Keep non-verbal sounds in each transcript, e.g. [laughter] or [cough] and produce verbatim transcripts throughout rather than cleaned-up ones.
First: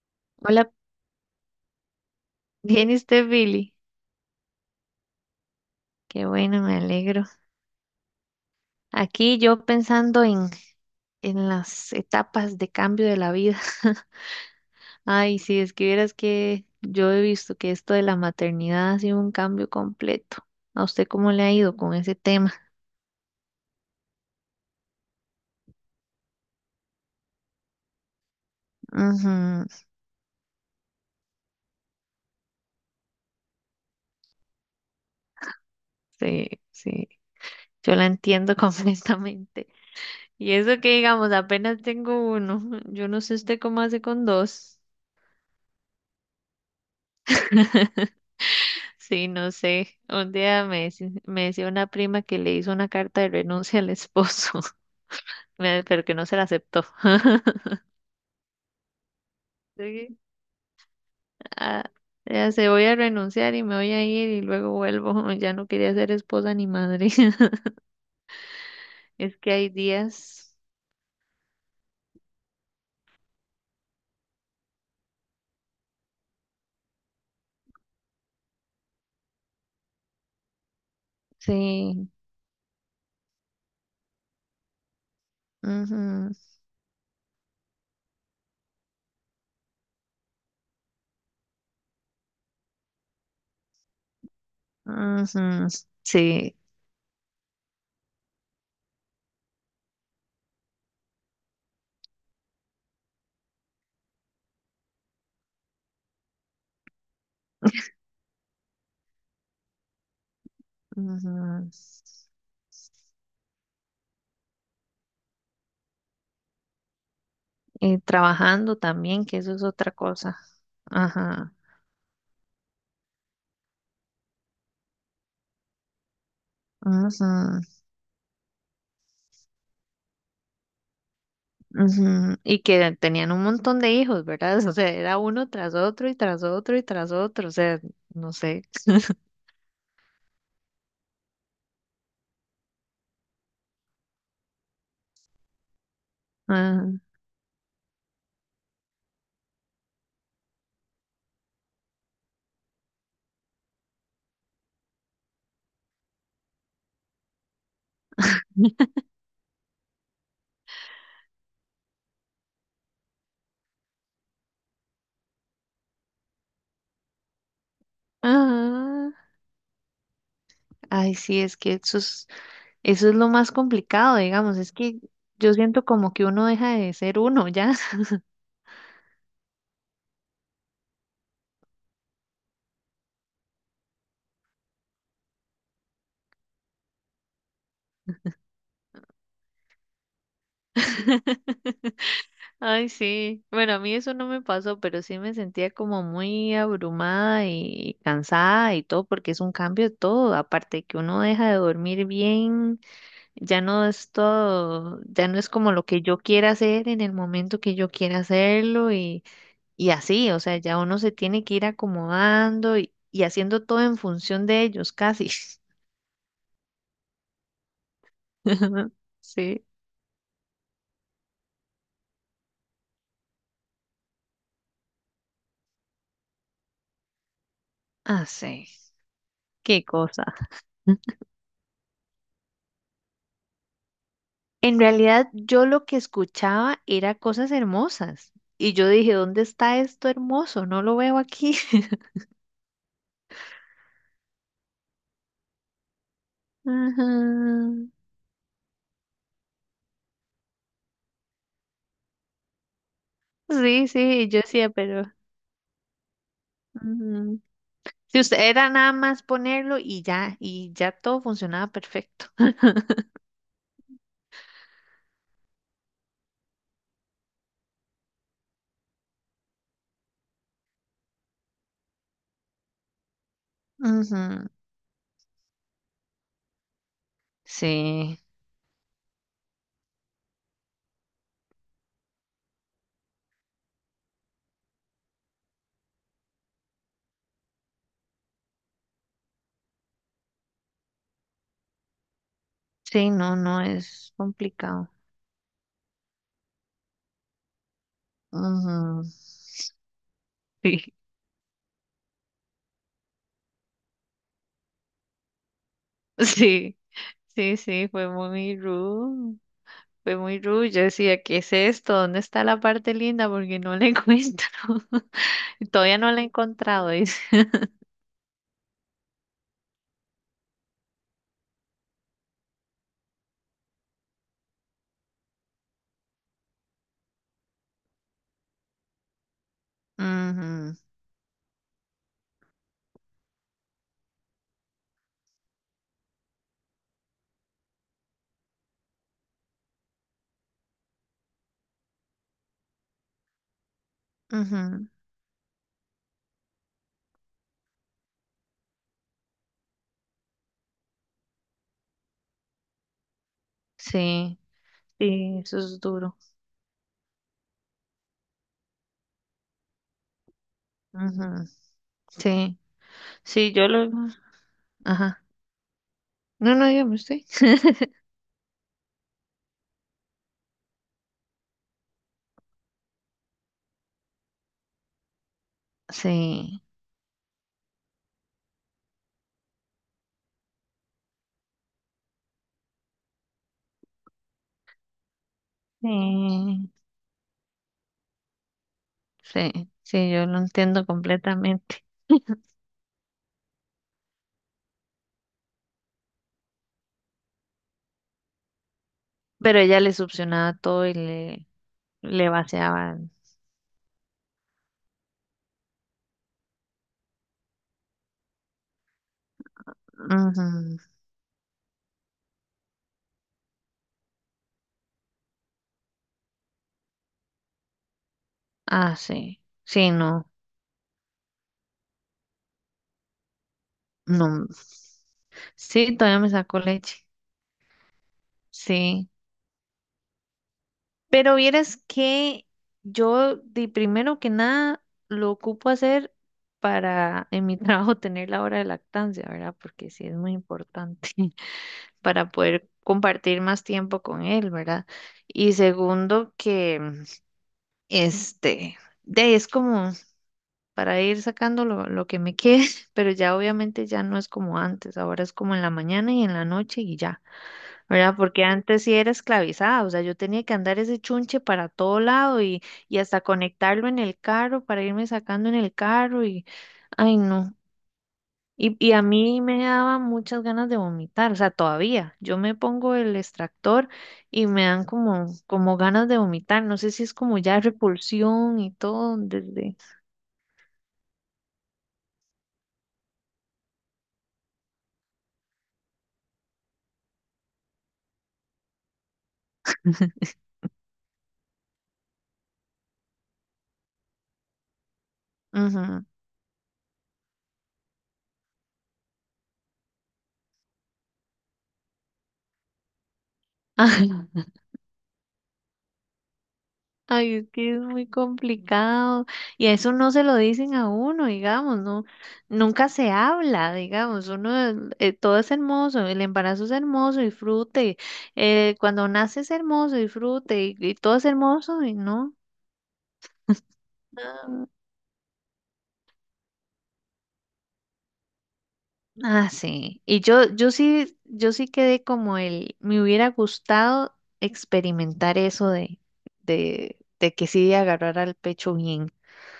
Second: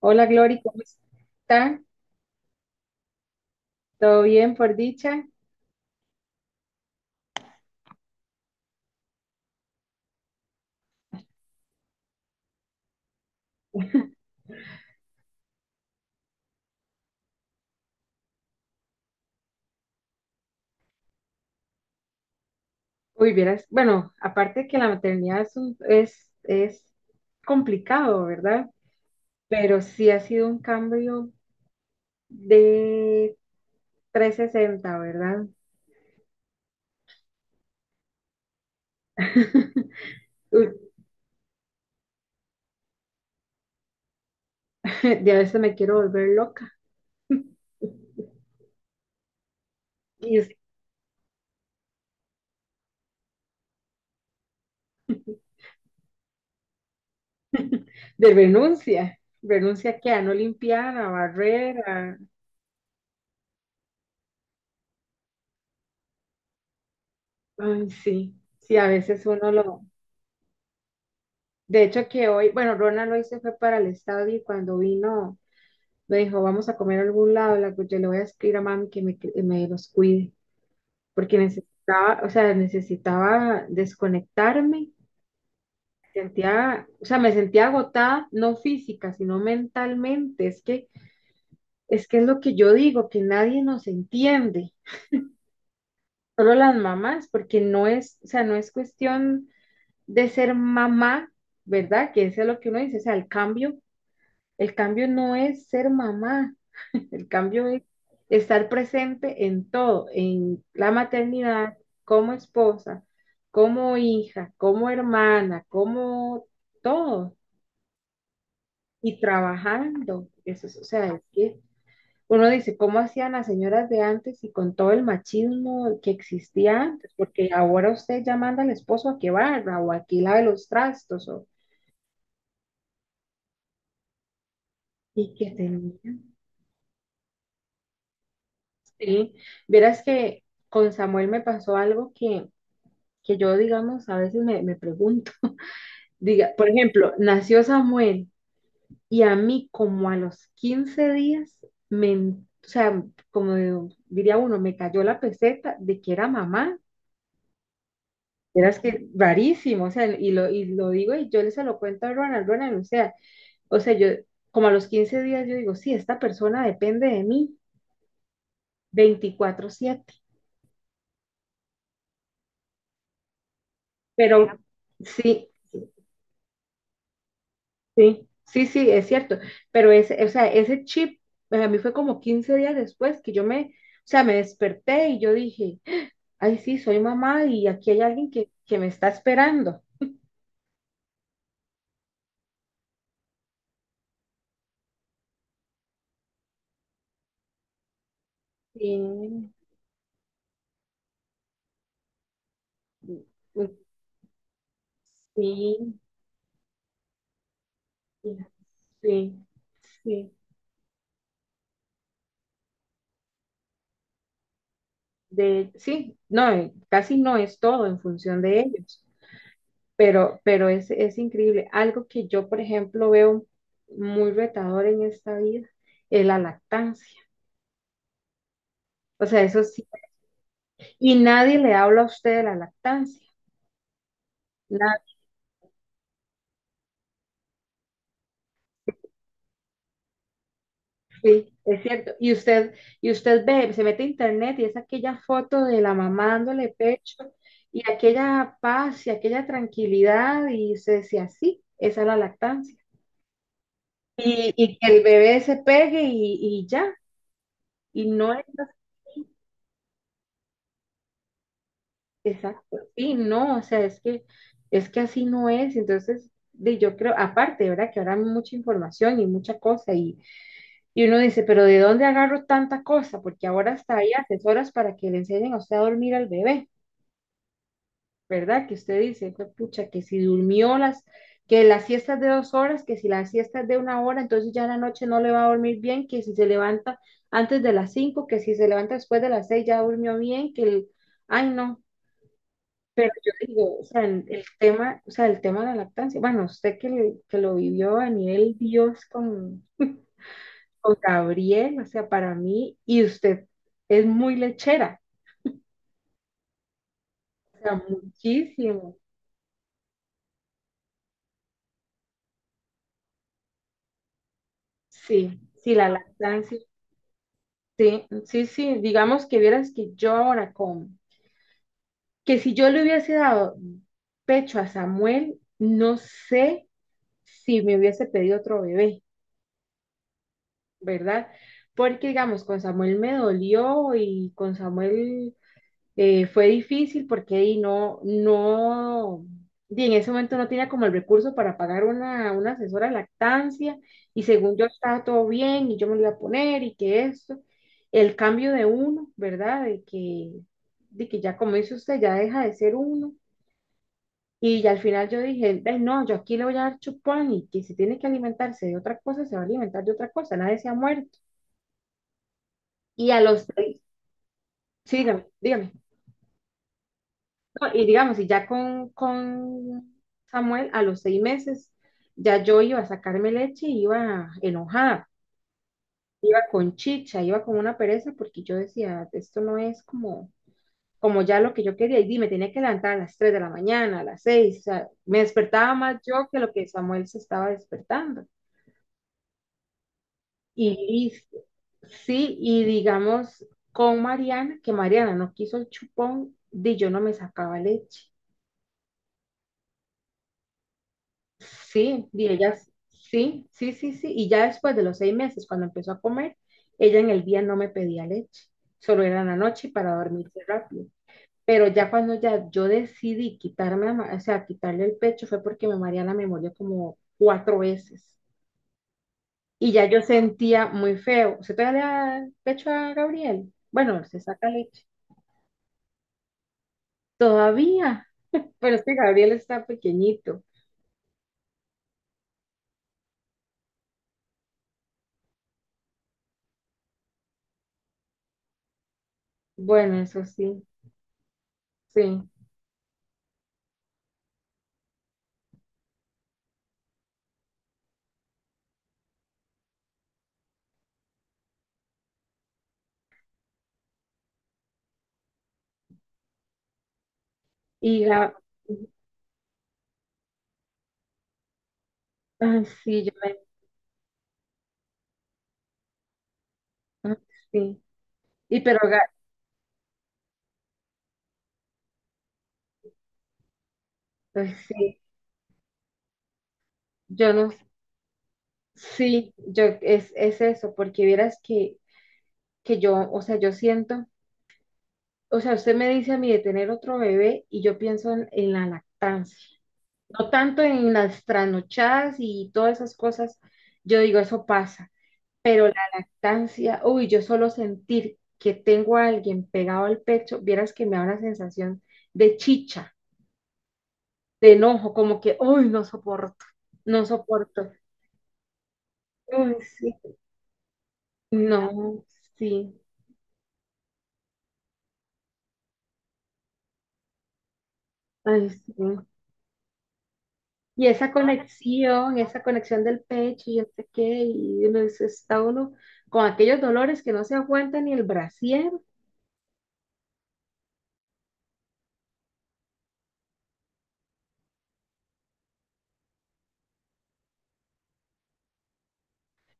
Hola Glory, Hola, ¿cómo está? ¿bien y usted, Billy? ¿Todo bien por dicha? Qué bueno, me alegro. Aquí yo pensando en, en las etapas de cambio de la vida. [laughs] Ay, si es que vieras que yo he visto que esto de la maternidad ha sido un cambio completo. ¿A usted cómo le ha ido con ese tema? Uy, vieras, bueno, aparte que la maternidad es, un- es, es complicado, ¿verdad? Pero Ujú, sí ha sido un cambio de trescientos sesenta, ¿verdad? sí, sí, yo la entiendo [laughs] completamente. [laughs] Y Uy, eso que digamos, apenas tengo uno. Yo no sé usted cómo hace con dos. de a veces me quiero volver loca. Sí, no sé. Un Y es día me, deci- me decía una prima que le hizo una carta de renuncia al esposo, [laughs] me- pero que no se la aceptó. [laughs] de renuncia, renuncia que Sí. a no limpiar, a barrer, Ah, a... ya se voy a renunciar y me voy a ir y luego vuelvo. [laughs] Ya no quería ser esposa ni madre. [laughs] Ay, sí, sí, a veces Es uno que hay lo... días. De hecho que hoy, bueno, Rona lo se fue para el estadio y cuando vino... Me dijo, vamos a comer a algún lado. La, yo le voy a escribir a mami que me, que me los cuide, porque Sí. necesitaba, o sea, necesitaba desconectarme. Ujú. Sentía, o sea, me sentía agotada, no física, sino mentalmente. Es que, es que es lo que yo digo, que nadie nos entiende, Ujú. solo Sí. las mamás, porque no es, o sea, no es cuestión de ser mamá, ¿verdad? Que eso es lo que uno dice, o sea, el cambio, el cambio no es ser mamá. El cambio es estar presente en todo, en la Ujú. maternidad, como esposa, como hija, como hermana, como todo, Y trabajando y también, que eso es otra trabajando. cosa. Eso es, o sea, es Ajá. que uno dice, ¿cómo hacían las señoras de antes y con todo el machismo que existía antes? Ujú. Porque ahora usted ya manda al esposo a que barra o a que lave los trastos o, Ujú. Y que tenían un montón de hijos, ¿verdad? [laughs] O sea, era y uno que tras otro y tenía. tras otro y tras otro, o sea, no sé. [laughs] Sí, verás que con Samuel me pasó algo que que yo, digamos, a veces me, me pregunto. Diga, por Ajá. ejemplo, nació Samuel y a mí como a los quince días, me, o sea, como diría uno, me cayó la peseta de que era mamá. Eras que rarísimo, o sea, y lo, y lo digo y yo le se lo cuento a Ronald, Ronald, o sea, o sea, yo como a los quince días yo digo, sí, esta persona depende de mí Ajá. veinticuatro siete, Ay, sí, es que eso es, eso es lo más complicado, pero digamos, es que sí. yo siento como que uno deja de ser uno ya. Sí, sí, sí, es cierto, pero ese, o sea, ese chip, a mí fue como quince días después que yo me, o sea, me desperté y yo dije, ay, sí, soy mamá y aquí hay alguien que, que me está esperando. [laughs] Ay, sí. Bueno, a mí eso no me pasó, pero sí me sentía como muy abrumada y cansada y todo, porque es Sí, un cambio de todo, aparte de que uno deja de dormir bien. Ya no es todo, ya no es como lo sí, que yo quiera hacer en el momento que yo quiera hacerlo y, sí, y así, sí, o sea, ya uno se tiene que ir acomodando y, y haciendo todo en función de ellos, casi. de, sí, no, eh, casi no es todo en función de [laughs] ellos, Sí, pero, pero es, es increíble. Algo que yo, por ejemplo, veo muy retador en esta vida es la lactancia. así, O sea, eso qué sí. cosa. Y nadie le habla a usted de la lactancia. En Na- realidad, yo lo que escuchaba era cosas hermosas y yo dije, ¿dónde está esto hermoso? No lo veo sí, aquí. es [laughs] cierto. Y usted, y usted ve, se mete a internet y es aquella foto de la mamá dándole Ajá. pecho y aquella paz y aquella tranquilidad y se decía, así, esa es la lactancia. Sí, sí, yo Y, decía, y que el pero... bebé se pegue y, y ya. Ujú. Y Si no usted es era nada más así. ponerlo y ya, y ya todo funcionaba perfecto. Exacto. Sí, no, o sea, es que, es que así no es. Entonces, de, yo creo, aparte, ¿verdad? Que ahora hay mucha información y mucha cosa y, Y uno dice, pero ¿de dónde agarro tanta cosa? Porque ahora hasta hay Ujú. asesoras para que le enseñen a usted a dormir al bebé, Sí, ¿verdad? Que usted dice, "Fue pucha, que si durmió las, que las siestas de dos horas, que si las siestas de una hora, entonces ya en la noche no le va a dormir bien, que si se levanta antes de las cinco, que si se levanta después de las seis ya durmió bien, que el, ay no, pero sí, yo no, no digo, o sea, es en el complicado. tema, o sea, el tema de la lactancia, bueno, usted que, que lo vivió a nivel Ujú. Dios con Sí, con [laughs] Gabriel, o sea, para mí, y usted es muy lechera, sí, sí, o sea, sí, fue muy muchísimo. rude, fue muy rude. Yo decía, ¿qué es esto? ¿Dónde está la parte linda? Porque no la encuentro. Sí, [laughs] Y sí, la todavía no la he lactancia, encontrado, dice. sí, sí, sí, digamos que vieras que yo ahora como, que si yo le hubiese dado pecho a Samuel, no sé si me hubiese pedido otro bebé, ¿verdad? Porque, digamos, con Samuel me dolió y con Samuel Eh, fue difícil porque ahí no, no, di en ese momento no tenía como el recurso para pagar una, una asesora de lactancia y Ujú. según yo Ujú. estaba todo bien y yo me lo iba a poner y que esto, el cambio de uno, ¿verdad? De que, de que ya como dice usted, ya deja de ser uno. Sí, Y ya al final yo sí, dije, eso "Ve, es no, yo duro. aquí le voy a dar chupón y que si tiene que alimentarse de otra cosa, se va a alimentar de otra cosa, nadie se ha muerto." Ujú. Sí, Y a los sí, yo tres, lo... sí, Ajá. dígame, dígame. No, no, dígame usted. No, [laughs] y digamos, y ya con, con Samuel, a los seis meses, ya yo iba a sacarme leche y iba enojada, iba Sí. con chicha, iba con una pereza, porque yo decía, esto no es como, como ya lo que yo quería. Y me tenía que levantar a las tres de la mañana, a las seis, o sea, me despertaba más yo que lo que Sí, Samuel se estaba despertando. sí, sí, yo lo Y entiendo listo. completamente. Sí, y digamos, con Mariana, que Mariana no quiso el chupón, di yo no me sacaba leche. Pero ella le succionaba todo y le, Sí, y le ella, vaciaba. sí, sí, sí, sí. Y ya después de los seis meses, cuando empezó a comer, ella en el día no me pedía leche, solo era en la noche y para dormirse Ujú. rápido. Pero ya cuando ya yo decidí quitarme, la ma- o sea, quitarle el pecho fue porque mi Mariana me maría la memoria como cuatro veces. Ah, sí, Y ya sí, yo no, sentía muy feo. ¿Se te da el pecho a Gabriel? Bueno, se no. saca leche. Sí, todavía me sacó leche. Todavía. Pero es que Sí. Gabriel está pequeñito. Pero vieras que yo, de primero que nada, lo ocupo hacer para en mi [laughs] trabajo tener la hora de lactancia, ¿verdad? Porque Bueno, sí es eso muy sí, importante. sí. Para poder compartir más tiempo con él, ¿verdad? Y segundo, que este, de, es como para ir sacando lo, lo que me quede, [laughs] pero ya obviamente ya no es como antes, ahora es como en la mañana y en la noche y ya, Y ¿verdad? la... Porque antes sí era esclavizada, o sea, yo tenía que andar ese chunche para todo lado y, Ah, y sí, yo... hasta conectarlo en el carro para irme sacando en el carro y, Ah, ay, no. sí, y Y, pero Y ga- a mí me daba muchas ganas de vomitar, o sea, todavía. Yo me pongo el extractor y pues me dan sí, como, como ganas de vomitar. No sé si es yo como no, ya repulsión y todo sí, yo desde... es, es eso, porque vieras que, que yo, o sea, yo siento, o sea, usted me dice a mí de tener otro bebé y yo pienso en, en la lactancia, no tanto en las trasnochadas y todas esas cosas, yo digo, eso pasa, pero la Ujú. lactancia, uy, yo solo sentir que tengo a alguien pegado al pecho, vieras que me da una sensación de chicha, Ay, [laughs] de enojo, como que, uy, no soporto, no ay, es soporto. que es muy complicado. Uy, Y eso sí. no se lo dicen a uno, digamos, No, no, sí, nunca se habla, digamos. Uno, eh, todo es hermoso, el embarazo es hermoso, disfrute. ay, sí. Eh, cuando nace es hermoso, disfrute. Y, Y Y esa todo es hermoso y conexión, no. esa conexión del pecho y el sé qué, y uno dice, está uno con aquellos dolores que no se aguanta ni el brasier, Ah, sí. Y yo, yo sí, yo sí quedé como el, me hubiera gustado experimentar eso de, de, de que sí agarrar al pecho bien.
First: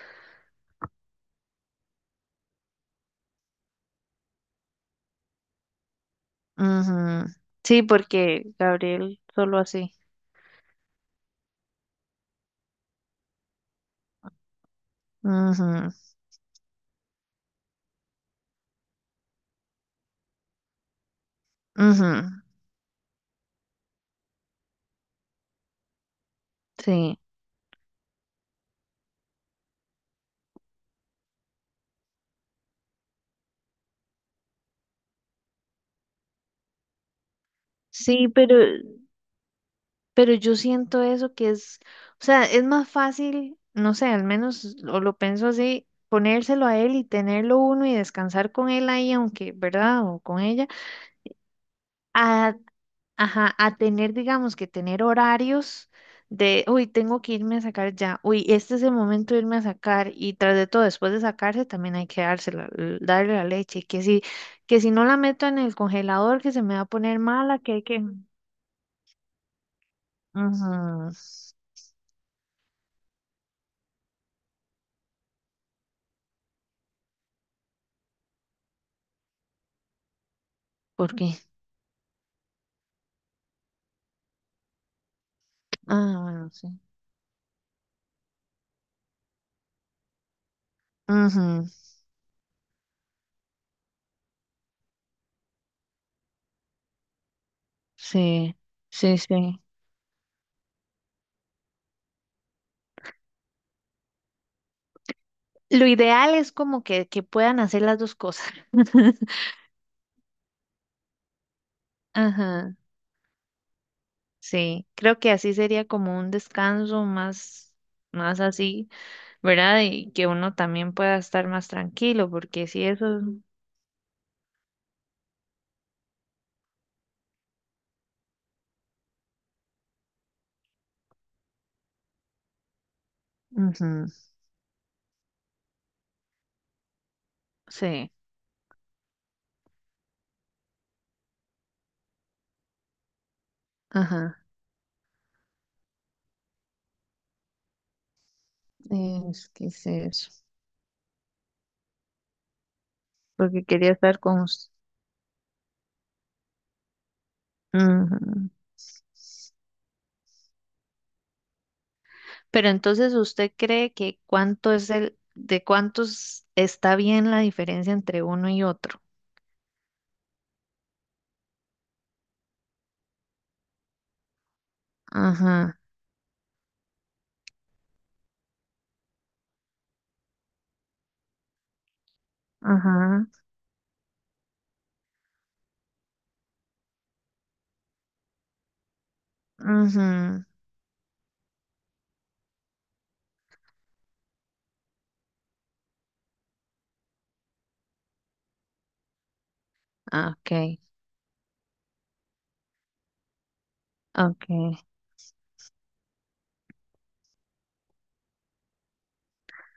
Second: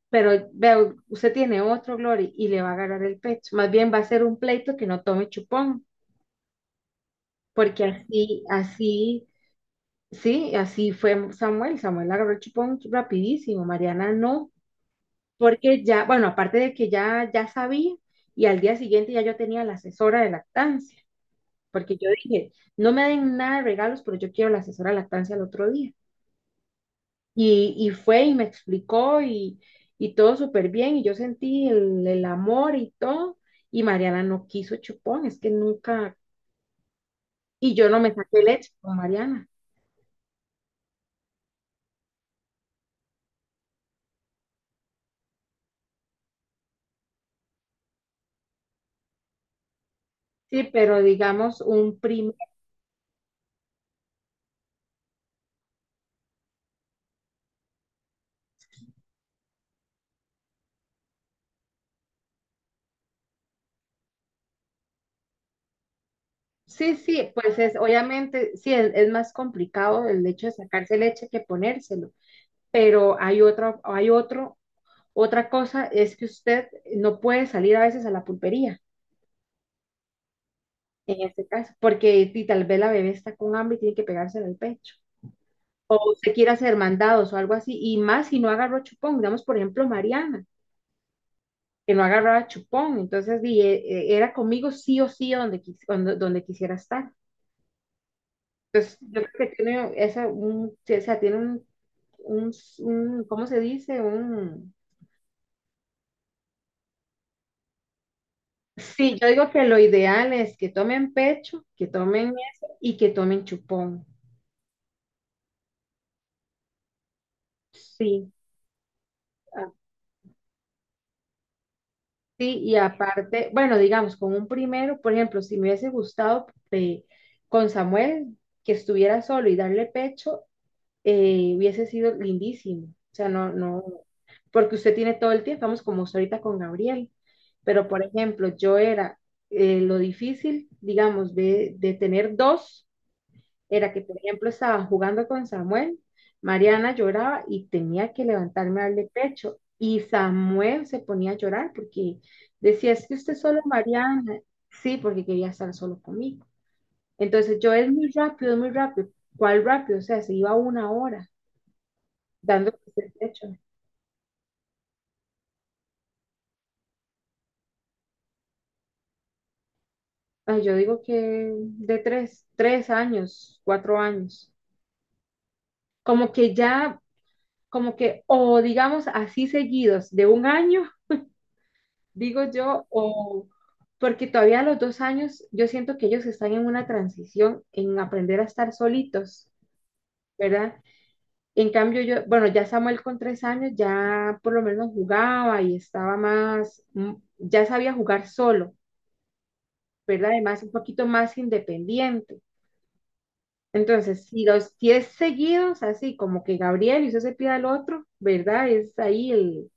pero veo, usted tiene otro, Glory, y le va a agarrar el pecho. Más bien va a ser un pleito que no tome chupón, Ujú. porque Sí, así, porque Gabriel así, solo así. sí, así fue Samuel. Samuel agarró el chupón rapidísimo, Mariana no, porque Ujú. ya, bueno, aparte de que ya, ya sabía, y al día siguiente ya yo tenía la asesora de lactancia. Porque yo Ujú. dije, no me den nada de regalos, pero yo quiero la asesora de lactancia el otro día. Sí. Y, y fue y me explicó y, y todo súper bien, y yo sentí el, el amor y todo, y Mariana no quiso chupón, es que nunca, y yo no me Sí, saqué pero, leche con Mariana. pero yo siento eso que es, o sea, es más fácil, no sé, al menos o lo pienso así, ponérselo a él y tenerlo uno y descansar con él ahí, aunque, ¿verdad? O con ella. Sí, pero digamos un primer, A Ajá, a tener, digamos, que tener horarios de, uy, tengo que irme a sacar ya, uy, este es el momento de irme a sacar y tras de todo, después de sacarse también hay que dársela, l- darle la leche, que si, que si no la meto en el congelador, que se me va a sí, poner sí, pues mala, que es, hay que... obviamente, sí, es, es más complicado el hecho de sacarse Ujú. leche que ponérselo, pero hay otro, hay otro, otra cosa es que usted no puede salir a veces a la pulpería. ¿Por En qué? este caso, porque y tal vez la bebé está con hambre y tiene que pegársela al pecho. Ah, Usted bueno, quiere sí. hacer mandados o algo así, y más si no agarró chupón, digamos, por ejemplo, Mariana, Ujú. que no agarraba chupón, entonces di, eh, era conmigo sí o sí donde, quis- donde, donde quisiera estar. Sí, Entonces, sí, yo creo que sí. tiene, esa, un, o sea, tiene un, un, un- ¿cómo se dice? Un... Lo ideal es como que, que puedan hacer las dos cosas. Sí, yo [laughs] digo que lo ideal es que tomen pecho, que tomen eso Ajá. y que tomen chupón. Sí, creo que así sería como un descanso más, Sí, más así, ¿verdad? Y que uno también pueda estar más tranquilo, sí, porque y si eso, aparte, bueno, digamos, con un primero, por ejemplo, si me hubiese gustado eh, con Samuel que estuviera solo y darle pecho, eh, hubiese sido lindísimo. O sea, no, no, ujú, porque usted tiene todo el tiempo, vamos como usted ahorita con Gabriel. Pero, por sí, ejemplo, yo era eh, lo difícil, digamos, de, de tener dos era que, por ajá, ejemplo, estaba jugando con Samuel, Mariana lloraba y tenía que levantarme a darle es pecho. que es Y eso, Samuel se ponía a llorar porque decía, es que usted solo porque quería estar Mariana. con usted. Sí, porque quería estar solo conmigo. Entonces yo es muy rápido, es muy rápido. ¿Cuál rápido? O sea, se iba una hora Pero dando el entonces, pecho. ¿usted cree que cuánto es el, de cuántos está bien la diferencia entre uno y otro? Ay, yo digo que de tres, tres años, cuatro años. Ajá. Como que ya, como que, o digamos así seguidos, de un año digo yo, Ajá. o porque todavía a los dos años yo siento que ellos están en una transición en aprender a estar solitos, Ajá. ¿verdad? En cambio yo, bueno, ya Samuel con tres años ya por lo menos jugaba y estaba más, mm, ya sabía jugar solo, ¿verdad? Ah, Además un ok. poquito más independiente. Entonces, si los Ok. diez seguidos, así como que Gabriel y usted se pida al otro, ¿verdad? Es ahí el,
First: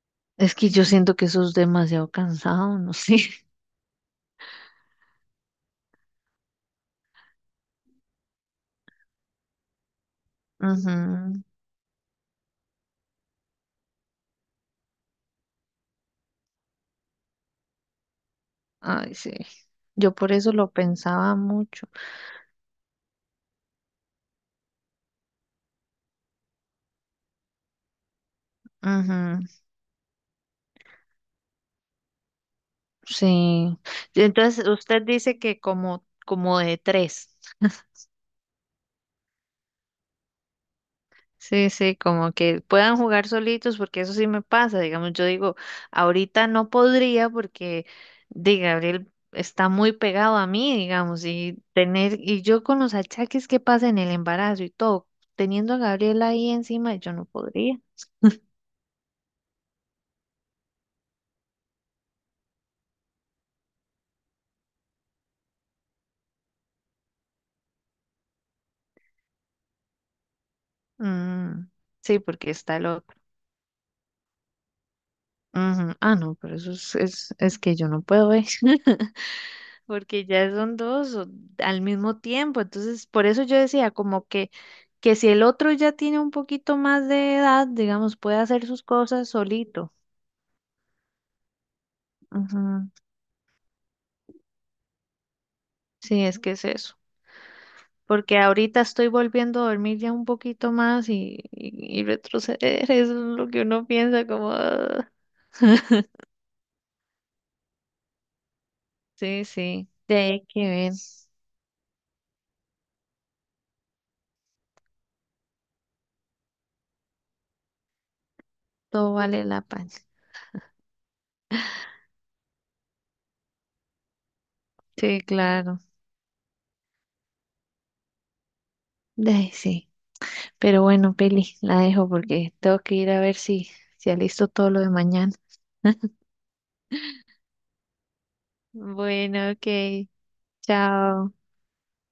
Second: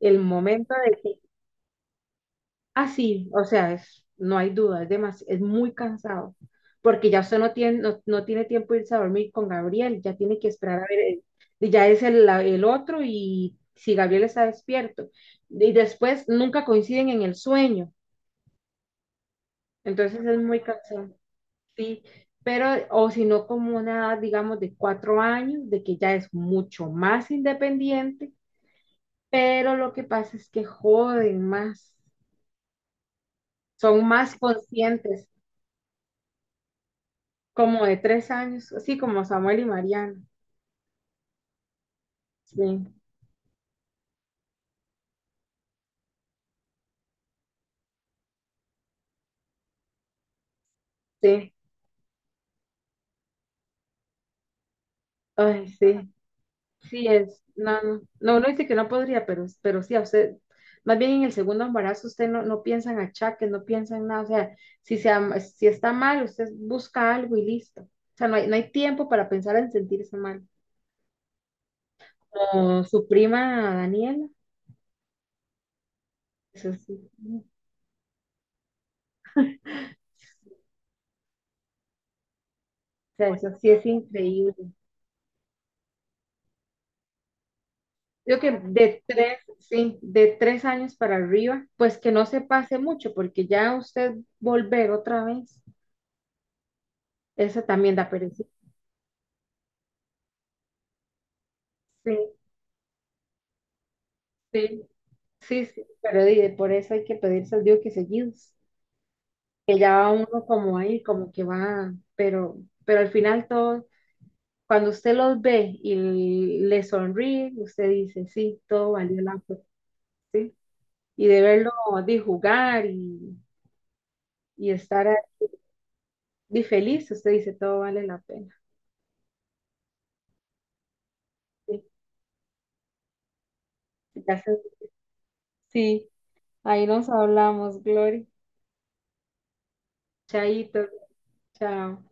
el Es que momento yo de siento que... que eso es demasiado cansado, Ah, no sé. sí, o sea, es, no hay duda, es demas- es muy cansado, porque ya usted no tiene, no, no tiene tiempo de irse a dormir con Gabriel, ya tiene que esperar a Ujú. ver, el- y ya es el, la- el otro y si Gabriel está despierto. Y después nunca coinciden en el sueño, Ay, sí. Yo entonces por es eso muy lo cansado, pensaba mucho. sí, pero, o si no, como una, digamos, de cuatro años, de que ya es mucho más independiente, Ujú. pero lo que pasa es que joden más, Sí. son Y más entonces, usted conscientes, dice que como, como de tres. como de tres años, así como Samuel y Mariana. Sí, sí, como que Sí, puedan jugar solitos, porque eso sí me pasa. Digamos, yo digo, ahorita no podría porque, de Gabriel está muy pegado a mí, digamos, sí, y tener, y yo con los achaques que pasa en el embarazo y todo, ay, teniendo a sí, Gabriel ahí encima, sí yo no es. podría. No, no, no, uno dice que no podría, pero, pero sí, a usted, más bien en el segundo embarazo, usted no, no piensa en achaques, no piensa en nada. O sea, si, se, am- si está mal, usted busca algo y listo. O sea, no hay, no hay tiempo para pensar en sentirse mal. Mm, sí, porque está Como su loco. prima Daniela, Ujú. Ah, no, pero eso eso es, sí, es, o es que yo no puedo ver, [laughs] porque ya son dos o- al mismo tiempo. Entonces, por sea, eso eso yo sí es decía, como que, increíble. que si el otro ya tiene un poquito más de edad, digamos, puede Yo que hacer sus de cosas tres, solito. sí, de tres años para arriba, pues que no se pase Ujú. mucho, porque ya usted volver otra vez, Sí, es que es eso. eso también da Porque pereza. ahorita estoy volviendo a dormir ya un poquito más y, y, y Sí, retroceder, [laughs] eso es lo que uno piensa como, sí, "Ah". sí, sí, pero di, de por eso hay que pedirse al Dios que seguidos, Sí, que sí, ya va de uno ahí que como ver, ahí, como que va, pero, pero al final todo, cuando usted los ve y le sonríe, usted dice, sí, todo todo valió la vale pena, la pena. sí, y de verlo, de jugar y, y estar Sí, claro, di, feliz, usted dice, todo vale la pena. de ahí sí. Pero bueno, Peli, la Sí. dejo porque tengo que ir a ver si, si Ya alisto sé. todo lo de mañana. Sí, [laughs] ahí nos hablamos, Glory. Bueno, ok, Chaito, chao. chao.